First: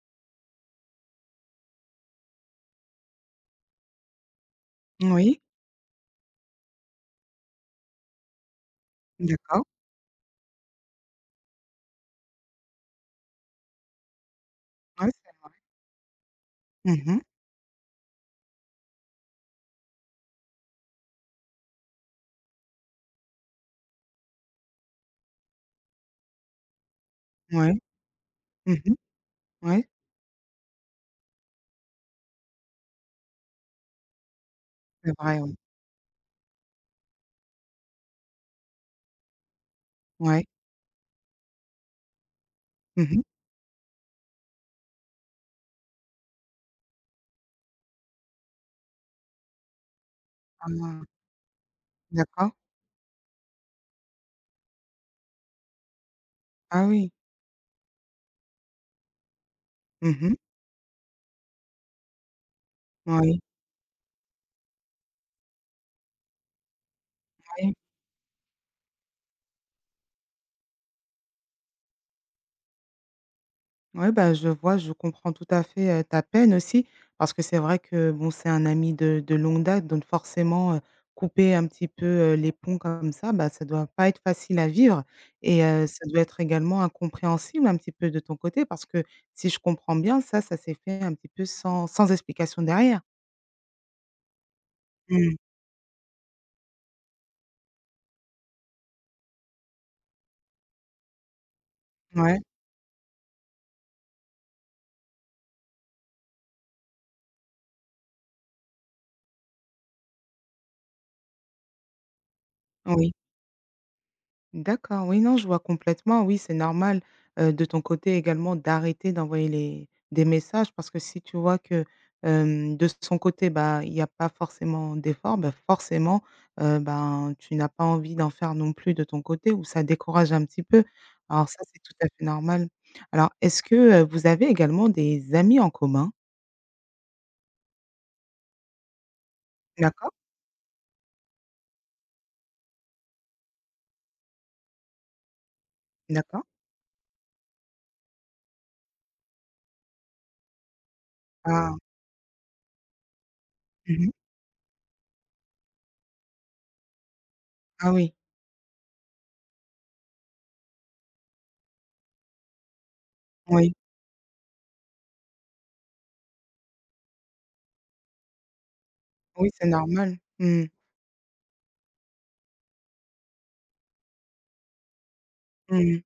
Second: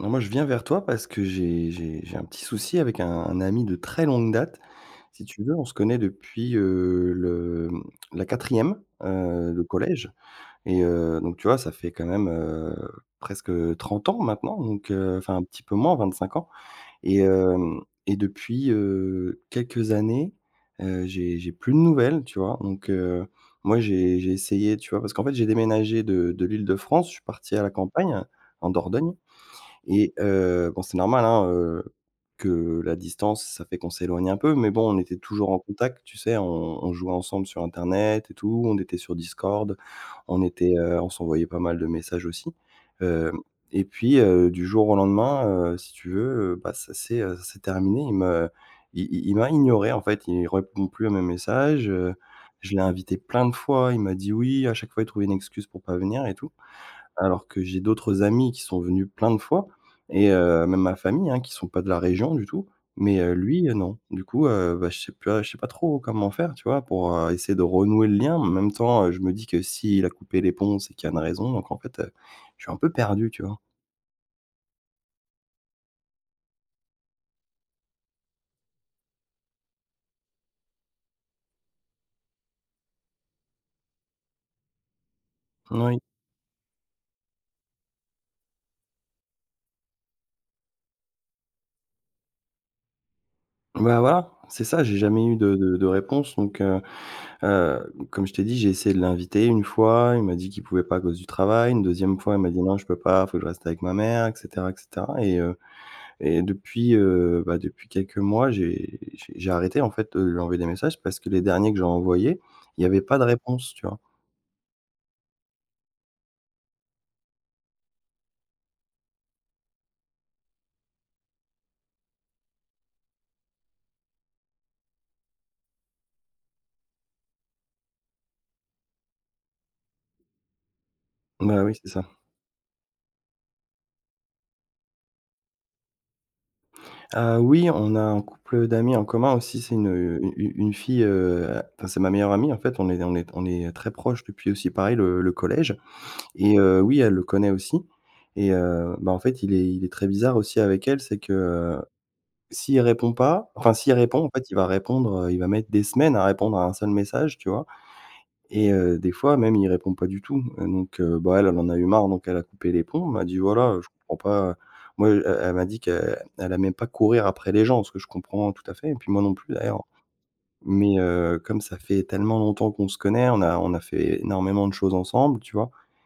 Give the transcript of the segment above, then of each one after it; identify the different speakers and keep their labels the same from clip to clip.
Speaker 1: Non, moi, je viens vers toi parce que j'ai un petit souci avec un ami de très longue date. Si
Speaker 2: Oui,
Speaker 1: tu veux, on se connaît depuis, le la quatrième e le
Speaker 2: d'accord.
Speaker 1: collège et donc tu vois, ça fait quand même, presque, 30 ans maintenant, donc
Speaker 2: Ouais, c'est
Speaker 1: enfin, un
Speaker 2: vrai.
Speaker 1: petit peu moins, 25 ans
Speaker 2: Mhm.
Speaker 1: et
Speaker 2: Mh.
Speaker 1: hem et depuis, quelques années, j'ai plus de nouvelles, tu vois? Donc moi, j'ai essayé, tu vois? Parce qu'en fait, j'ai déménagé de l'Île-de-France, je suis parti à la
Speaker 2: Ouais.
Speaker 1: campagne, en
Speaker 2: Mmh.
Speaker 1: Dordogne
Speaker 2: Ouais,
Speaker 1: et bon, c'est normal, hein, que la distance, ça fait qu'on s'éloigne un peu, mais bon, on
Speaker 2: c'est
Speaker 1: était
Speaker 2: vrai,
Speaker 1: toujours
Speaker 2: oui.
Speaker 1: en contact, tu sais? On jouait ensemble sur internet et tout, on était sur Discord, on
Speaker 2: Ouais.
Speaker 1: était, on s'envoyait pas mal de messages aussi.
Speaker 2: Mmh.
Speaker 1: Hem et puis, du jour au lendemain, si tu veux, bah, ça s'est terminé. Il m'a ignoré, en fait, il répond
Speaker 2: Ah,
Speaker 1: plus à mes messages.
Speaker 2: d'accord.
Speaker 1: Je l'ai invité plein de fois, il m'a dit oui, à chaque fois, il trouvait une excuse pour pas venir et tout.
Speaker 2: Ah oui.
Speaker 1: Alors que j'ai d'autres amis qui sont venus plein de fois et
Speaker 2: Mhm.
Speaker 1: même ma famille, hein, qui sont pas de la région du tout, mais
Speaker 2: Oui,
Speaker 1: lui, non. Du coup, bah, je sais pas trop comment faire, tu vois? Pour, essayer de
Speaker 2: oui.
Speaker 1: renouer le lien. En même temps, je me dis que s'il a coupé les ponts, c'est qu'il y a une raison. Donc en fait, je suis un peu perdu, tu vois?
Speaker 2: Ouais, bah, je vois, je comprends tout à fait, ta peine aussi parce que c'est vrai que, bon, c'est un ami de longue date, donc forcément, couper un petit peu, les ponts comme ça, bah, ça doit pas être facile à vivre et
Speaker 1: Oui.
Speaker 2: ça doit être également incompréhensible un petit peu de ton côté parce que si je comprends bien, ça s'est fait un petit peu sans explication derrière?
Speaker 1: Bah, voilà, c'est ça, j'ai jamais eu
Speaker 2: Mmh.
Speaker 1: de réponse. Comme je t'ai dit, j'ai essayé de l'inviter une fois, il m'a dit qu'il pouvait pas à cause du travail, une deuxième fois,
Speaker 2: Ouais.
Speaker 1: il m'a dit: «Non, je peux pas, faut que je reste avec ma mère», et cetera et cetera. Et depuis, bah, depuis quelques mois, j'ai arrêté, en fait, de lui envoyer des messages parce que les derniers que j'ai envoyés, il y avait
Speaker 2: Oui,
Speaker 1: pas de réponse, tu vois?
Speaker 2: d'accord, oui, non, je vois complètement. Oui, c'est normal, de ton côté également d'arrêter d'envoyer les des messages parce que si tu vois que, de son côté, bah, il y a pas forcément d'effort, bah, forcément, ben, tu n'as pas envie d'en faire non plus de ton côté ou ça décourage un petit peu. Alors ça,
Speaker 1: Bah, oui,
Speaker 2: c'est
Speaker 1: c'est
Speaker 2: tout
Speaker 1: ça.
Speaker 2: à fait normal. Alors est-ce que, vous avez également des amis en commun?
Speaker 1: Ah oui, on a un couple d'amis en commun aussi, c'est une,
Speaker 2: D'accord,
Speaker 1: heu, une fille, enfin, c'est ma meilleure amie, en fait, on est très proches depuis aussi pareil le collège
Speaker 2: d'accord.
Speaker 1: et oui, elle le connaît aussi. Et bah, en fait, il est très bizarre aussi avec elle, c'est que,
Speaker 2: Ah.
Speaker 1: s'il répond pas enfin, s'il
Speaker 2: Mmh.
Speaker 1: répond, en fait, il va répondre, il va mettre des semaines à répondre à un seul message, tu vois?
Speaker 2: Ah oui,
Speaker 1: Et des fois même, il répond pas du tout, donc bah, elle, elle en a eu marre, donc elle a coupé les ponts. Elle m'a dit:
Speaker 2: oui,
Speaker 1: «Voilà, je comprends pas». Moi, elle m'a dit qu'elle aimait pas courir après les gens, ce que je comprends tout à fait et puis moi non
Speaker 2: oui,
Speaker 1: plus
Speaker 2: c'est
Speaker 1: d'ailleurs.
Speaker 2: normal. Mmh.
Speaker 1: Mais comme ça fait tellement longtemps qu'on se connaît, on a fait énormément de choses ensemble, tu vois?
Speaker 2: Mmh.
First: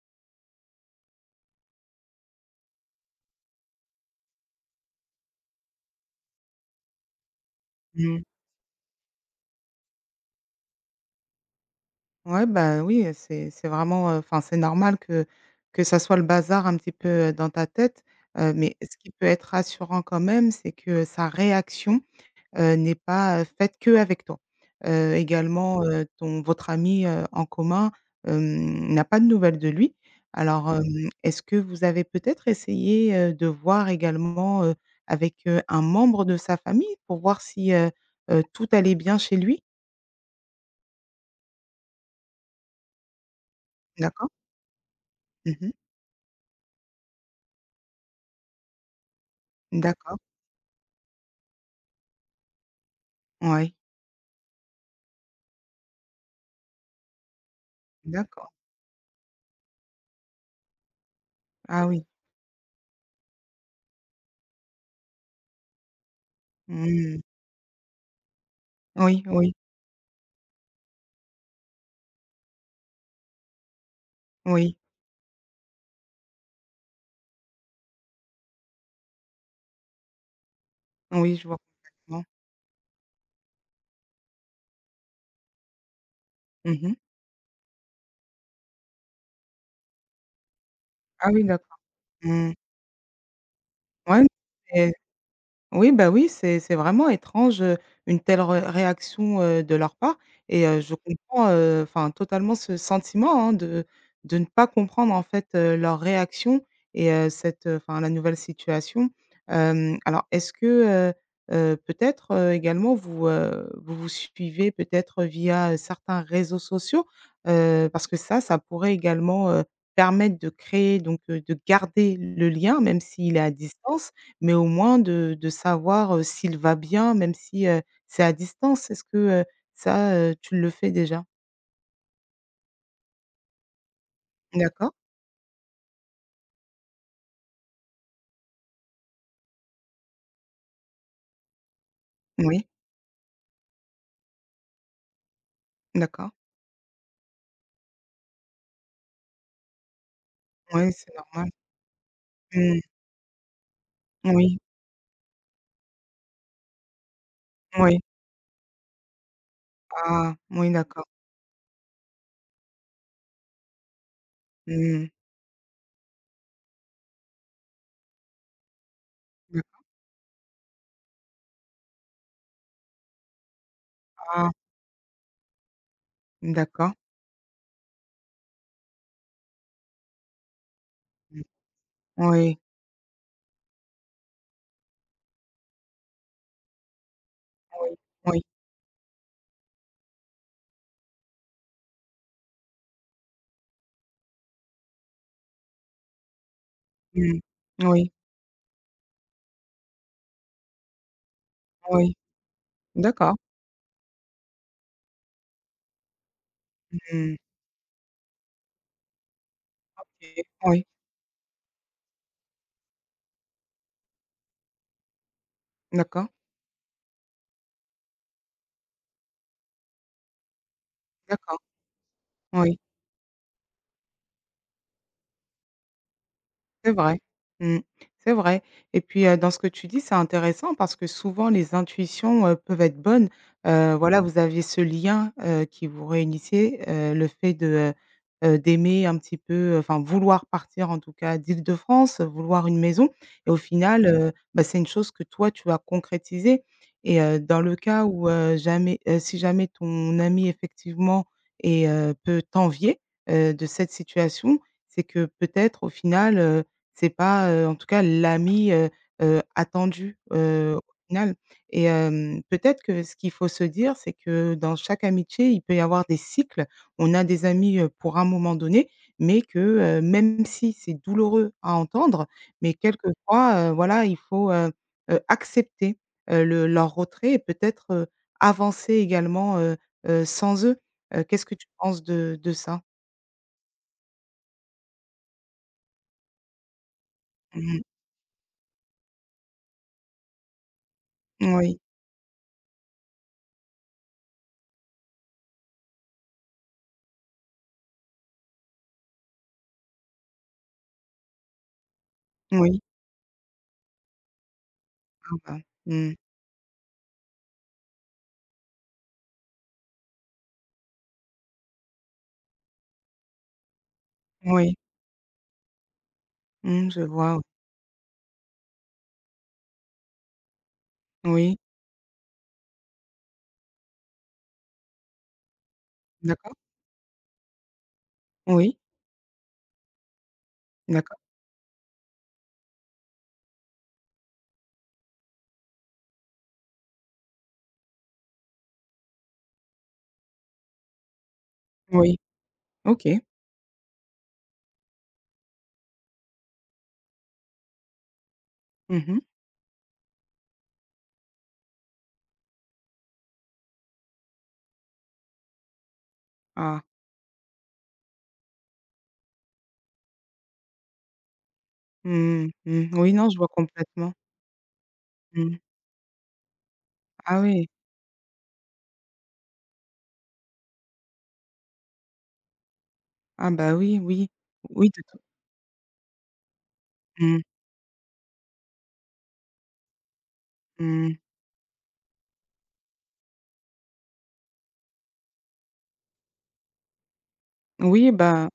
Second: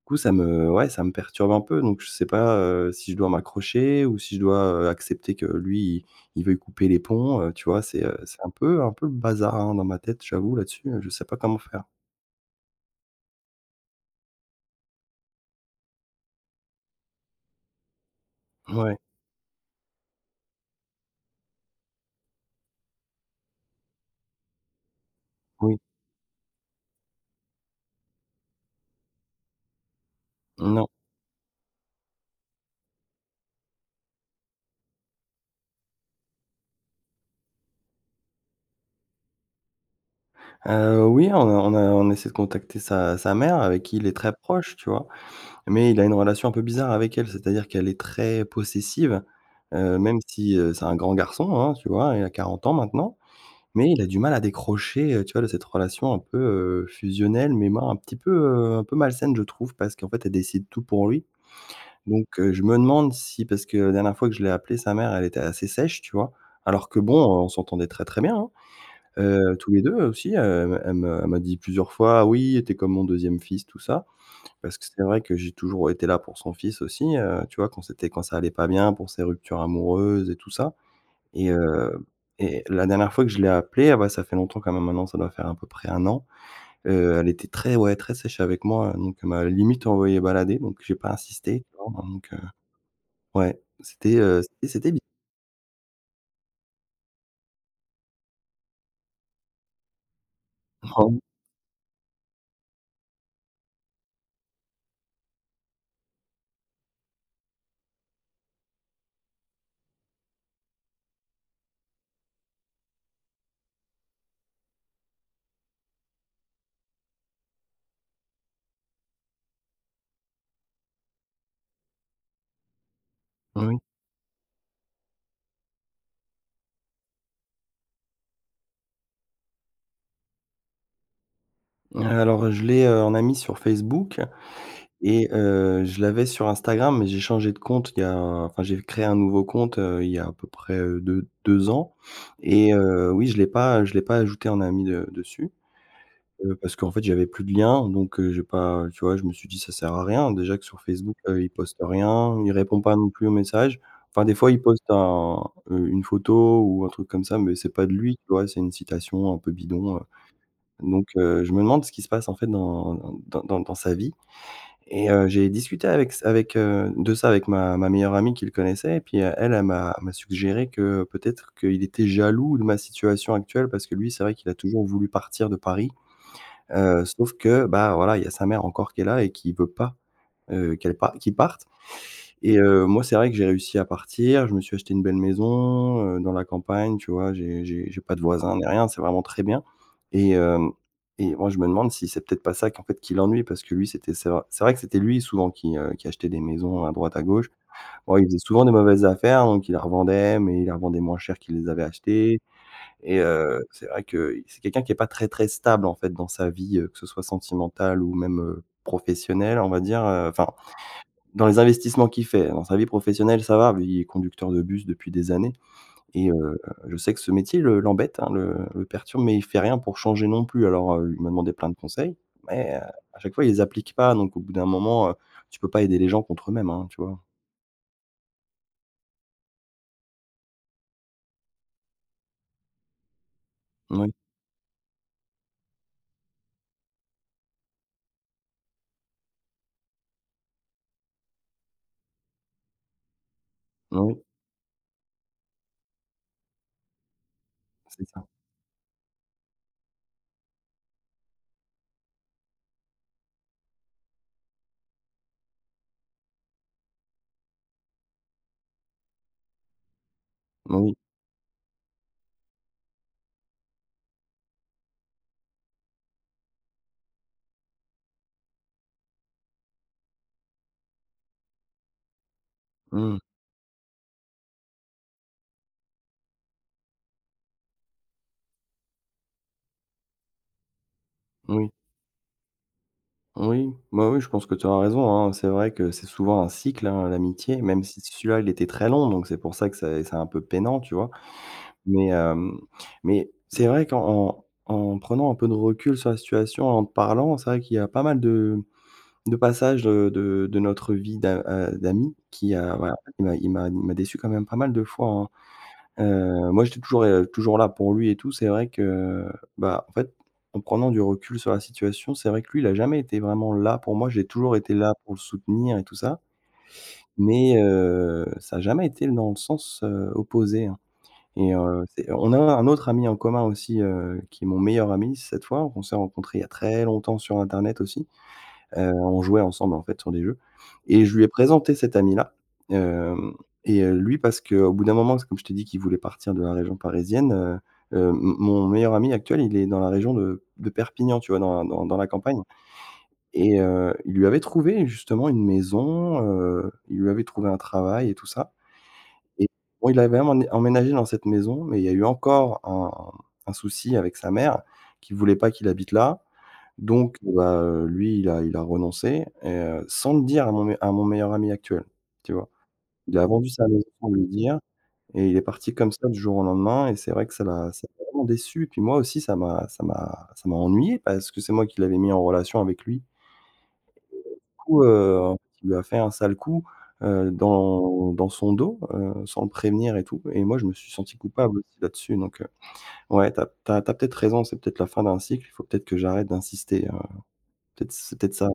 Speaker 1: Du coup, ça me ouais, ça me perturbe un peu, donc je sais pas, si je dois m'accrocher ou si je dois, accepter que lui, il veuille couper les ponts, tu vois? C'est, heu,
Speaker 2: Mmh.
Speaker 1: c'est un peu le bazar, hein, dans ma tête, j'avoue là-dessus, je sais pas comment faire.
Speaker 2: Ouais, bah, oui, c'est vraiment, enfin, c'est normal que ça soit le bazar un petit peu, dans ta tête, mais
Speaker 1: Ouais.
Speaker 2: ce qui peut être rassurant quand même, c'est que sa réaction, n'est pas, faite qu'avec toi. Heu,
Speaker 1: Oui.
Speaker 2: également, ton votre ami, en commun, n'a pas de nouvelles de lui. Alors,
Speaker 1: Non.
Speaker 2: hem, est-ce que vous avez peut-être essayé, de voir également, avec, un membre de sa famille pour voir si, tout allait bien chez lui?
Speaker 1: Oui, on essaie de contacter sa mère avec qui il est
Speaker 2: D'accord.
Speaker 1: très proche, tu vois?
Speaker 2: Mmh.
Speaker 1: Mais il a une relation un peu bizarre avec elle, c'est-à-dire qu'elle est très possessive, même
Speaker 2: D'accord,
Speaker 1: si, c'est un grand garçon, hein, tu vois? Il a 40 ans maintenant,
Speaker 2: ouais.
Speaker 1: mais il a du mal à décrocher, tu vois, de cette relation un peu, fusionnelle, mais moi un petit peu,
Speaker 2: D'accord.
Speaker 1: un peu malsaine, je trouve, parce qu'en fait, elle décide tout pour lui.
Speaker 2: Ah oui.
Speaker 1: Donc je me demande si parce que la dernière fois que je l'ai appelée, sa mère, elle était assez sèche, tu vois? Alors que bon,
Speaker 2: Mmh.
Speaker 1: on s'entendait très, très bien, hein.
Speaker 2: Oui, oui,
Speaker 1: Tous les 2 aussi, elle m'a dit plusieurs fois: «Ah, oui, tu es comme mon deuxième fils», tout ça. Parce
Speaker 2: oui,
Speaker 1: que c'est vrai que j'ai toujours été là pour son fils aussi, tu vois? Quand ça allait pas bien, pour ses ruptures amoureuses et tout ça.
Speaker 2: oui, je
Speaker 1: et
Speaker 2: vois
Speaker 1: heu
Speaker 2: complètement.
Speaker 1: et la dernière fois que je l'ai appelée, ah bah, ça fait longtemps quand même maintenant, ça doit faire à peu près un an.
Speaker 2: Mmh.
Speaker 1: Elle était très, ouais, très sèche avec moi, donc elle m'a limite envoyé balader, donc j'ai pas
Speaker 2: Ah oui,
Speaker 1: insisté, tu
Speaker 2: d'accord.
Speaker 1: vois? Hein. Donc
Speaker 2: Mmh.
Speaker 1: ouais, c'était,
Speaker 2: Ouais.
Speaker 1: c'était
Speaker 2: Oui, bah, oui, c'est vraiment étrange, une telle re réaction, de leur part et je
Speaker 1: bizarre.
Speaker 2: comprends, enfin, totalement ce sentiment, hein, de ne pas comprendre, en fait, leur réaction et cette, enfin, la nouvelle situation. Alors est-ce que, heu peut-être, également vous, vous vous suivez peut-être via, certains réseaux sociaux? Parce que ça pourrait également, permettre de créer donc, de garder le lien même s'il est à
Speaker 1: Oui.
Speaker 2: distance mais au moins de savoir, s'il va bien, même si, c'est à distance. Est-ce que, ça, tu le fais déjà?
Speaker 1: Alors je l'ai, en amie sur Facebook.
Speaker 2: D'accord,
Speaker 1: Et je l'avais sur Instagram, mais j'ai créé un nouveau compte, il y a à peu près, 2 ans
Speaker 2: oui,
Speaker 1: et oui, je l'ai pas ajouté en ami de dessus,
Speaker 2: d'accord.
Speaker 1: parce qu'en fait, j'avais plus de lien donc j'ai pas, tu vois? Je me suis dit: «Ça sert à rien». Déjà que sur
Speaker 2: Oui, c'est
Speaker 1: Facebook, il
Speaker 2: normal.
Speaker 1: poste rien, il
Speaker 2: Mmh.
Speaker 1: répond pas non plus aux messages. Enfin, des fois,
Speaker 2: Oui,
Speaker 1: il poste une photo ou un truc comme ça, mais c'est pas de
Speaker 2: oui.
Speaker 1: lui, tu vois? C'est une citation un peu bidon,
Speaker 2: Ah, oui, d'accord.
Speaker 1: donc je me demande ce qui se passe, en fait, dans sa vie. Et
Speaker 2: Mmh.
Speaker 1: j'ai discuté de ça avec ma meilleure amie qui le connaissait et puis, elle, elle
Speaker 2: Mmh.
Speaker 1: m'a m'a suggéré que peut-être qu'il était jaloux de ma situation actuelle parce que lui, c'est vrai qu'il
Speaker 2: Ah,
Speaker 1: a toujours voulu partir de Paris,
Speaker 2: d'accord.
Speaker 1: sauf que, bah, voilà, il y a sa mère encore qui est là et qui veut pas, qu'il
Speaker 2: Mmh.
Speaker 1: parte. Et
Speaker 2: Oui,
Speaker 1: moi, c'est vrai que j'ai réussi à partir. Je me suis acheté une belle maison, dans la campagne, tu vois? J'ai j'ai
Speaker 2: oui,
Speaker 1: j'ai pas de
Speaker 2: oui.
Speaker 1: voisins ni rien, c'est vraiment très bien. et hem et moi, je me demande si c'est peut-être pas ça qu'en fait qui l'ennuie parce que lui, c'est vrai que c'était lui souvent qui achetait des maisons à droite, à
Speaker 2: Mmh.
Speaker 1: gauche.
Speaker 2: Oui,
Speaker 1: Bon, il faisait souvent des mauvaises affaires, donc il les revendait, mais il les revendait moins cher qu'il les avait
Speaker 2: oui.
Speaker 1: achetées. Et
Speaker 2: D'accord.
Speaker 1: c'est vrai que c'est quelqu'un qui est pas très, très stable en fait dans sa vie, que ce soit
Speaker 2: Mmh.
Speaker 1: sentimentale ou même, professionnelle, on va dire,
Speaker 2: OK.
Speaker 1: enfin
Speaker 2: Oui,
Speaker 1: dans les investissements qu'il fait. Dans sa vie professionnelle, ça va, il est conducteur de bus depuis des années
Speaker 2: d'accord,
Speaker 1: et je sais que ce métier le l'embête, hein, le perturbe, mais il fait rien pour changer non plus. Alors, il m'a demandé
Speaker 2: d'accord.
Speaker 1: plein de conseils, mais,
Speaker 2: Oui.
Speaker 1: à chaque fois, il les applique pas, donc au bout d'un moment, tu peux pas aider les gens contre eux-mêmes, hein,
Speaker 2: C'est
Speaker 1: tu vois?
Speaker 2: vrai. Mmh. C'est vrai et puis, dans ce que tu dis, c'est intéressant parce que souvent les intuitions, peuvent être bonnes. Heu,
Speaker 1: Oui,
Speaker 2: voilà, vous aviez ce lien, qui vous réunissait, le fait de, d'aimer un petit peu, enfin vouloir partir en tout cas d'Île-de-France, vouloir une maison et au final,
Speaker 1: oui,
Speaker 2: bah, c'est une chose que toi tu as concrétisée et dans le
Speaker 1: c'est
Speaker 2: cas
Speaker 1: ça.
Speaker 2: où, jamais si jamais ton ami effectivement est peut t'envier, de cette situation, c'est que peut-être au final, c'est pas, en tout cas l'ami, attendu, au
Speaker 1: Oui,
Speaker 2: final et peut-être que ce qu'il faut se dire, c'est que dans chaque amitié, il peut y avoir des cycles. On a des amis, pour un moment donné, mais que, même si c'est douloureux à entendre, mais
Speaker 1: mmh,
Speaker 2: quelquefois, voilà, il faut, accepter, le leur retrait et peut-être, avancer également, sans eux. Qu'est-ce que tu
Speaker 1: oui,
Speaker 2: penses de ça?
Speaker 1: oui, bah, oui, je pense que tu as raison, hein. C'est vrai que c'est souvent un cycle, hein, l'amitié,
Speaker 2: Mmh mh.
Speaker 1: même si celui-là, il était très long, donc c'est pour ça que c'est un peu peinant, tu vois?
Speaker 2: Oui,
Speaker 1: Mais, hem, mais c'est vrai qu'en en en prenant un peu de recul sur la situation, en te parlant, c'est vrai qu'il y a pas mal de passages, de notre vie d'amis
Speaker 2: oui.
Speaker 1: il m'a déçu quand même pas mal de fois, hein.
Speaker 2: Ah bah, mmh,
Speaker 1: Moi j'étais toujours, toujours là pour lui et tout. C'est vrai que, bah, en fait, en prenant du recul sur la situation, c'est vrai que lui, il a jamais été vraiment là pour moi. J'ai toujours été
Speaker 2: oui.
Speaker 1: là pour le soutenir et tout ça,
Speaker 2: Mmh, je vois, o
Speaker 1: mais, ça a jamais été dans le sens, opposé, hein. Et
Speaker 2: oui,
Speaker 1: c'est on a un autre ami en commun aussi, qui est mon meilleur ami cette fois. On s'est rencontrés il y a
Speaker 2: d'accord,
Speaker 1: très longtemps sur internet aussi.
Speaker 2: oui,
Speaker 1: On jouait ensemble en fait sur des jeux et je
Speaker 2: d'accord,
Speaker 1: lui ai présenté cet ami-là. Hem et Lui parce qu'au bout d'un moment, c'est comme je t'ai dit qu'il voulait partir de la région parisienne, m mon meilleur ami actuel, il est dans la région de Perpignan, tu vois? Dans la
Speaker 2: oui,
Speaker 1: campagne,
Speaker 2: OK.
Speaker 1: et il lui avait trouvé justement une maison, il lui avait trouvé un travail et tout ça.
Speaker 2: Mmh mh.
Speaker 1: Et bon, il avait même emné emménagé dans cette maison, mais il y a eu encore un souci avec sa mère, qui voulait pas qu'il habite là.
Speaker 2: Ah,
Speaker 1: Donc, bah, lui, il a renoncé et sans le dire à mon me à mon meilleur ami actuel, tu vois?
Speaker 2: mmh, mmh, oui,
Speaker 1: Il a
Speaker 2: non, je vois
Speaker 1: vendu sa maison sans
Speaker 2: complètement.
Speaker 1: lui dire et il est
Speaker 2: Mmh.
Speaker 1: parti comme ça du jour au lendemain et c'est vrai que
Speaker 2: Ah
Speaker 1: ça
Speaker 2: oui,
Speaker 1: l'a ça l'a vraiment déçu. Puis moi aussi, ça m'a ennuyé parce que c'est moi qui l'avais mis en relation avec lui
Speaker 2: ah bah, oui, oui,
Speaker 1: coup,
Speaker 2: oui, de
Speaker 1: heu,
Speaker 2: toute
Speaker 1: En fait, il lui a fait un sale coup,
Speaker 2: mmh,
Speaker 1: dans son dos, sans le prévenir et tout. Et moi, je me suis
Speaker 2: mmh,
Speaker 1: senti coupable aussi là-dessus, donc ouais, tu as peut-être raison, c'est peut-être la fin d'un cycle, il faut peut-être que j'arrête d'insister, peut-être
Speaker 2: oui,
Speaker 1: c'est peut-être ça.
Speaker 2: bah.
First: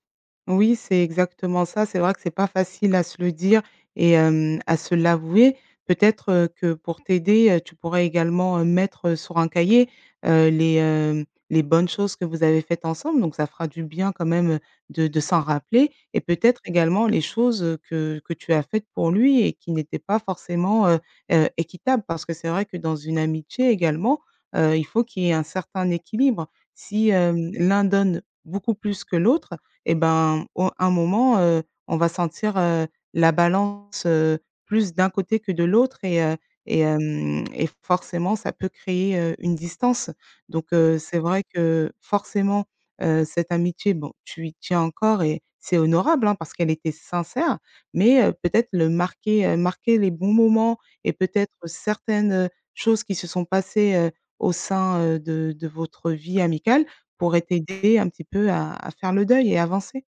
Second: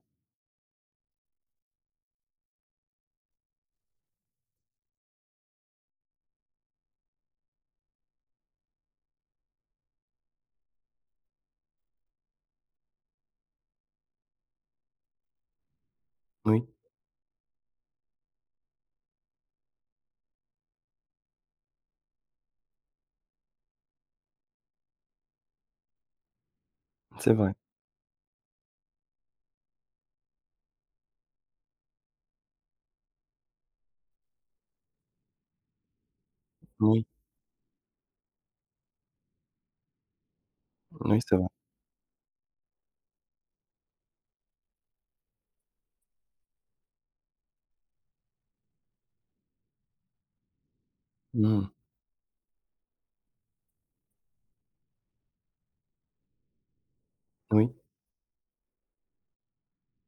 Speaker 2: Oui, c'est exactement ça. C'est vrai que c'est pas facile à se le dire et à se l'avouer. Peut-être, que pour t'aider, tu pourrais également, mettre, sur un cahier, les bonnes choses que vous avez faites ensemble, donc ça fera du bien quand même, de s'en rappeler et peut-être
Speaker 1: Oui,
Speaker 2: également les choses, que tu as faites pour lui et qui n'étaient pas forcément, équitables. Parce que c'est vrai que dans une amitié également, il faut qu'il y ait un certain équilibre. Si,
Speaker 1: c'est vrai.
Speaker 2: l'un donne beaucoup plus que l'autre, et ben, au un moment, on va sentir, la balance, plus d'un côté que de l'autre et heu et
Speaker 1: Oui,
Speaker 2: hem et forcément ça peut créer, une distance. Donc
Speaker 1: oui,
Speaker 2: c'est
Speaker 1: c'est
Speaker 2: vrai
Speaker 1: vrai.
Speaker 2: que forcément, cette amitié, bon, tu y tiens encore et c'est honorable, hein, parce qu'elle était sincère, mais peut-être le marquer, marquer les bons moments et peut-être
Speaker 1: Mmh.
Speaker 2: certaines choses qui se sont passées, au sein, de votre vie amicale, pourrait
Speaker 1: Oui,
Speaker 2: t'aider un petit peu à faire le deuil et avancer.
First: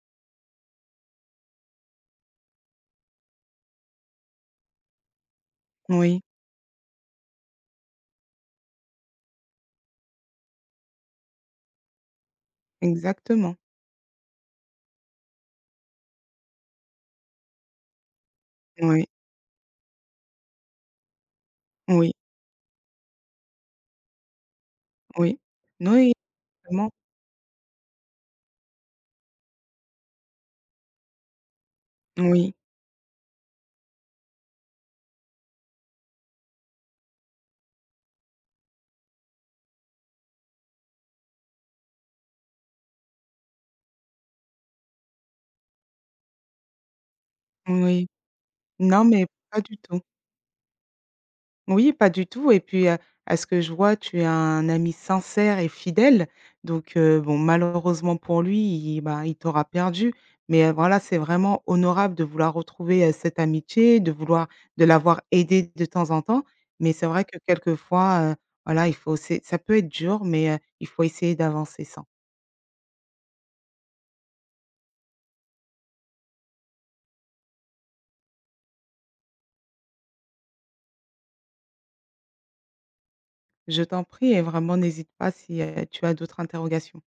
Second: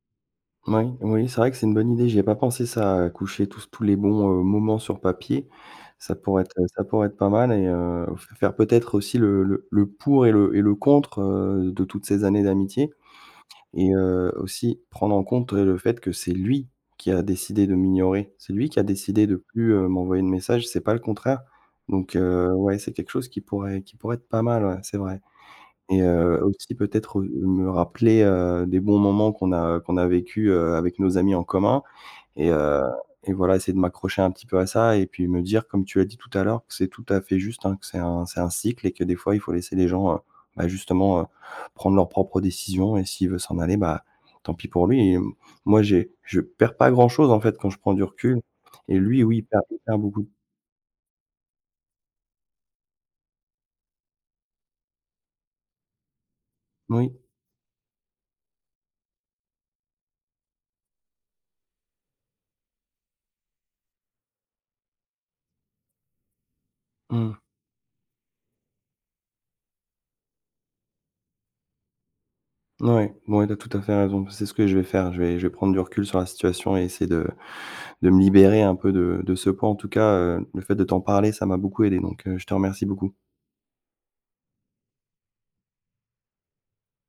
Speaker 1: oui, oui, c'est vrai que c'est une bonne idée, j'y ai pas pensé ça, à coucher tous les bons, moments sur papier.
Speaker 2: Oui,
Speaker 1: Ça pourrait être pas mal et f faire peut-être aussi le pour et le contre, de toutes ces années d'amitié.
Speaker 2: exactement.
Speaker 1: Et aussi prendre en compte, le fait que c'est lui qui a décidé de m'ignorer. C'est lui qui a
Speaker 2: Oui,
Speaker 1: décidé de plus, m'envoyer de messages, c'est pas le contraire.
Speaker 2: oui,
Speaker 1: Donc ouais, c'est quelque chose qui pourrait être pas mal, ouais, c'est vrai.
Speaker 2: oui.
Speaker 1: Et
Speaker 2: Oui,
Speaker 1: aussi
Speaker 2: exactement.
Speaker 1: peut-être, me rappeler, des bons moments qu'on a vécu, avec nos amis en commun. Et
Speaker 2: Oui,
Speaker 1: heu et voilà, essayer de m'accrocher un petit peu à ça et puis me dire, comme tu l'as dit tout à l'heure, que c'est tout à fait juste, hein, que c'est un cycle et que des fois, il faut laisser les gens, bah, justement, prendre leurs propres décisions et s'il veut s'en aller, bah, tant pis pour lui et moi, j'ai je perds pas grand-chose, en fait, quand je
Speaker 2: oui,
Speaker 1: prends du
Speaker 2: oui.
Speaker 1: recul et
Speaker 2: Non,
Speaker 1: lui,
Speaker 2: mais
Speaker 1: oui, il
Speaker 2: pas
Speaker 1: perd
Speaker 2: du
Speaker 1: il perd
Speaker 2: tout.
Speaker 1: beaucoup.
Speaker 2: Oui, pas du tout et puis, à ce que je vois, tu es un ami sincère et fidèle donc
Speaker 1: Oui.
Speaker 2: bon, malheureusement pour lui, il bah, il t'aura perdu mais voilà, c'est vraiment honorable de vouloir retrouver, cette amitié, de l'avoir aidé de temps en temps mais c'est vrai
Speaker 1: Mmh.
Speaker 2: que quelquefois, voilà, il faut c'est ça peut être dur mais il faut essayer d'avancer sans.
Speaker 1: Ouais, bon, ouais, tu as tout à fait raison. C'est ce que je vais faire. Je vais prendre du recul sur la situation et essayer de me libérer un peu de ce poids. En tout cas, le fait de t'en parler, ça m'a beaucoup aidé donc je te remercie beaucoup.
Speaker 2: Je t'en prie et vraiment n'hésite pas si, tu as d'autres interrogations.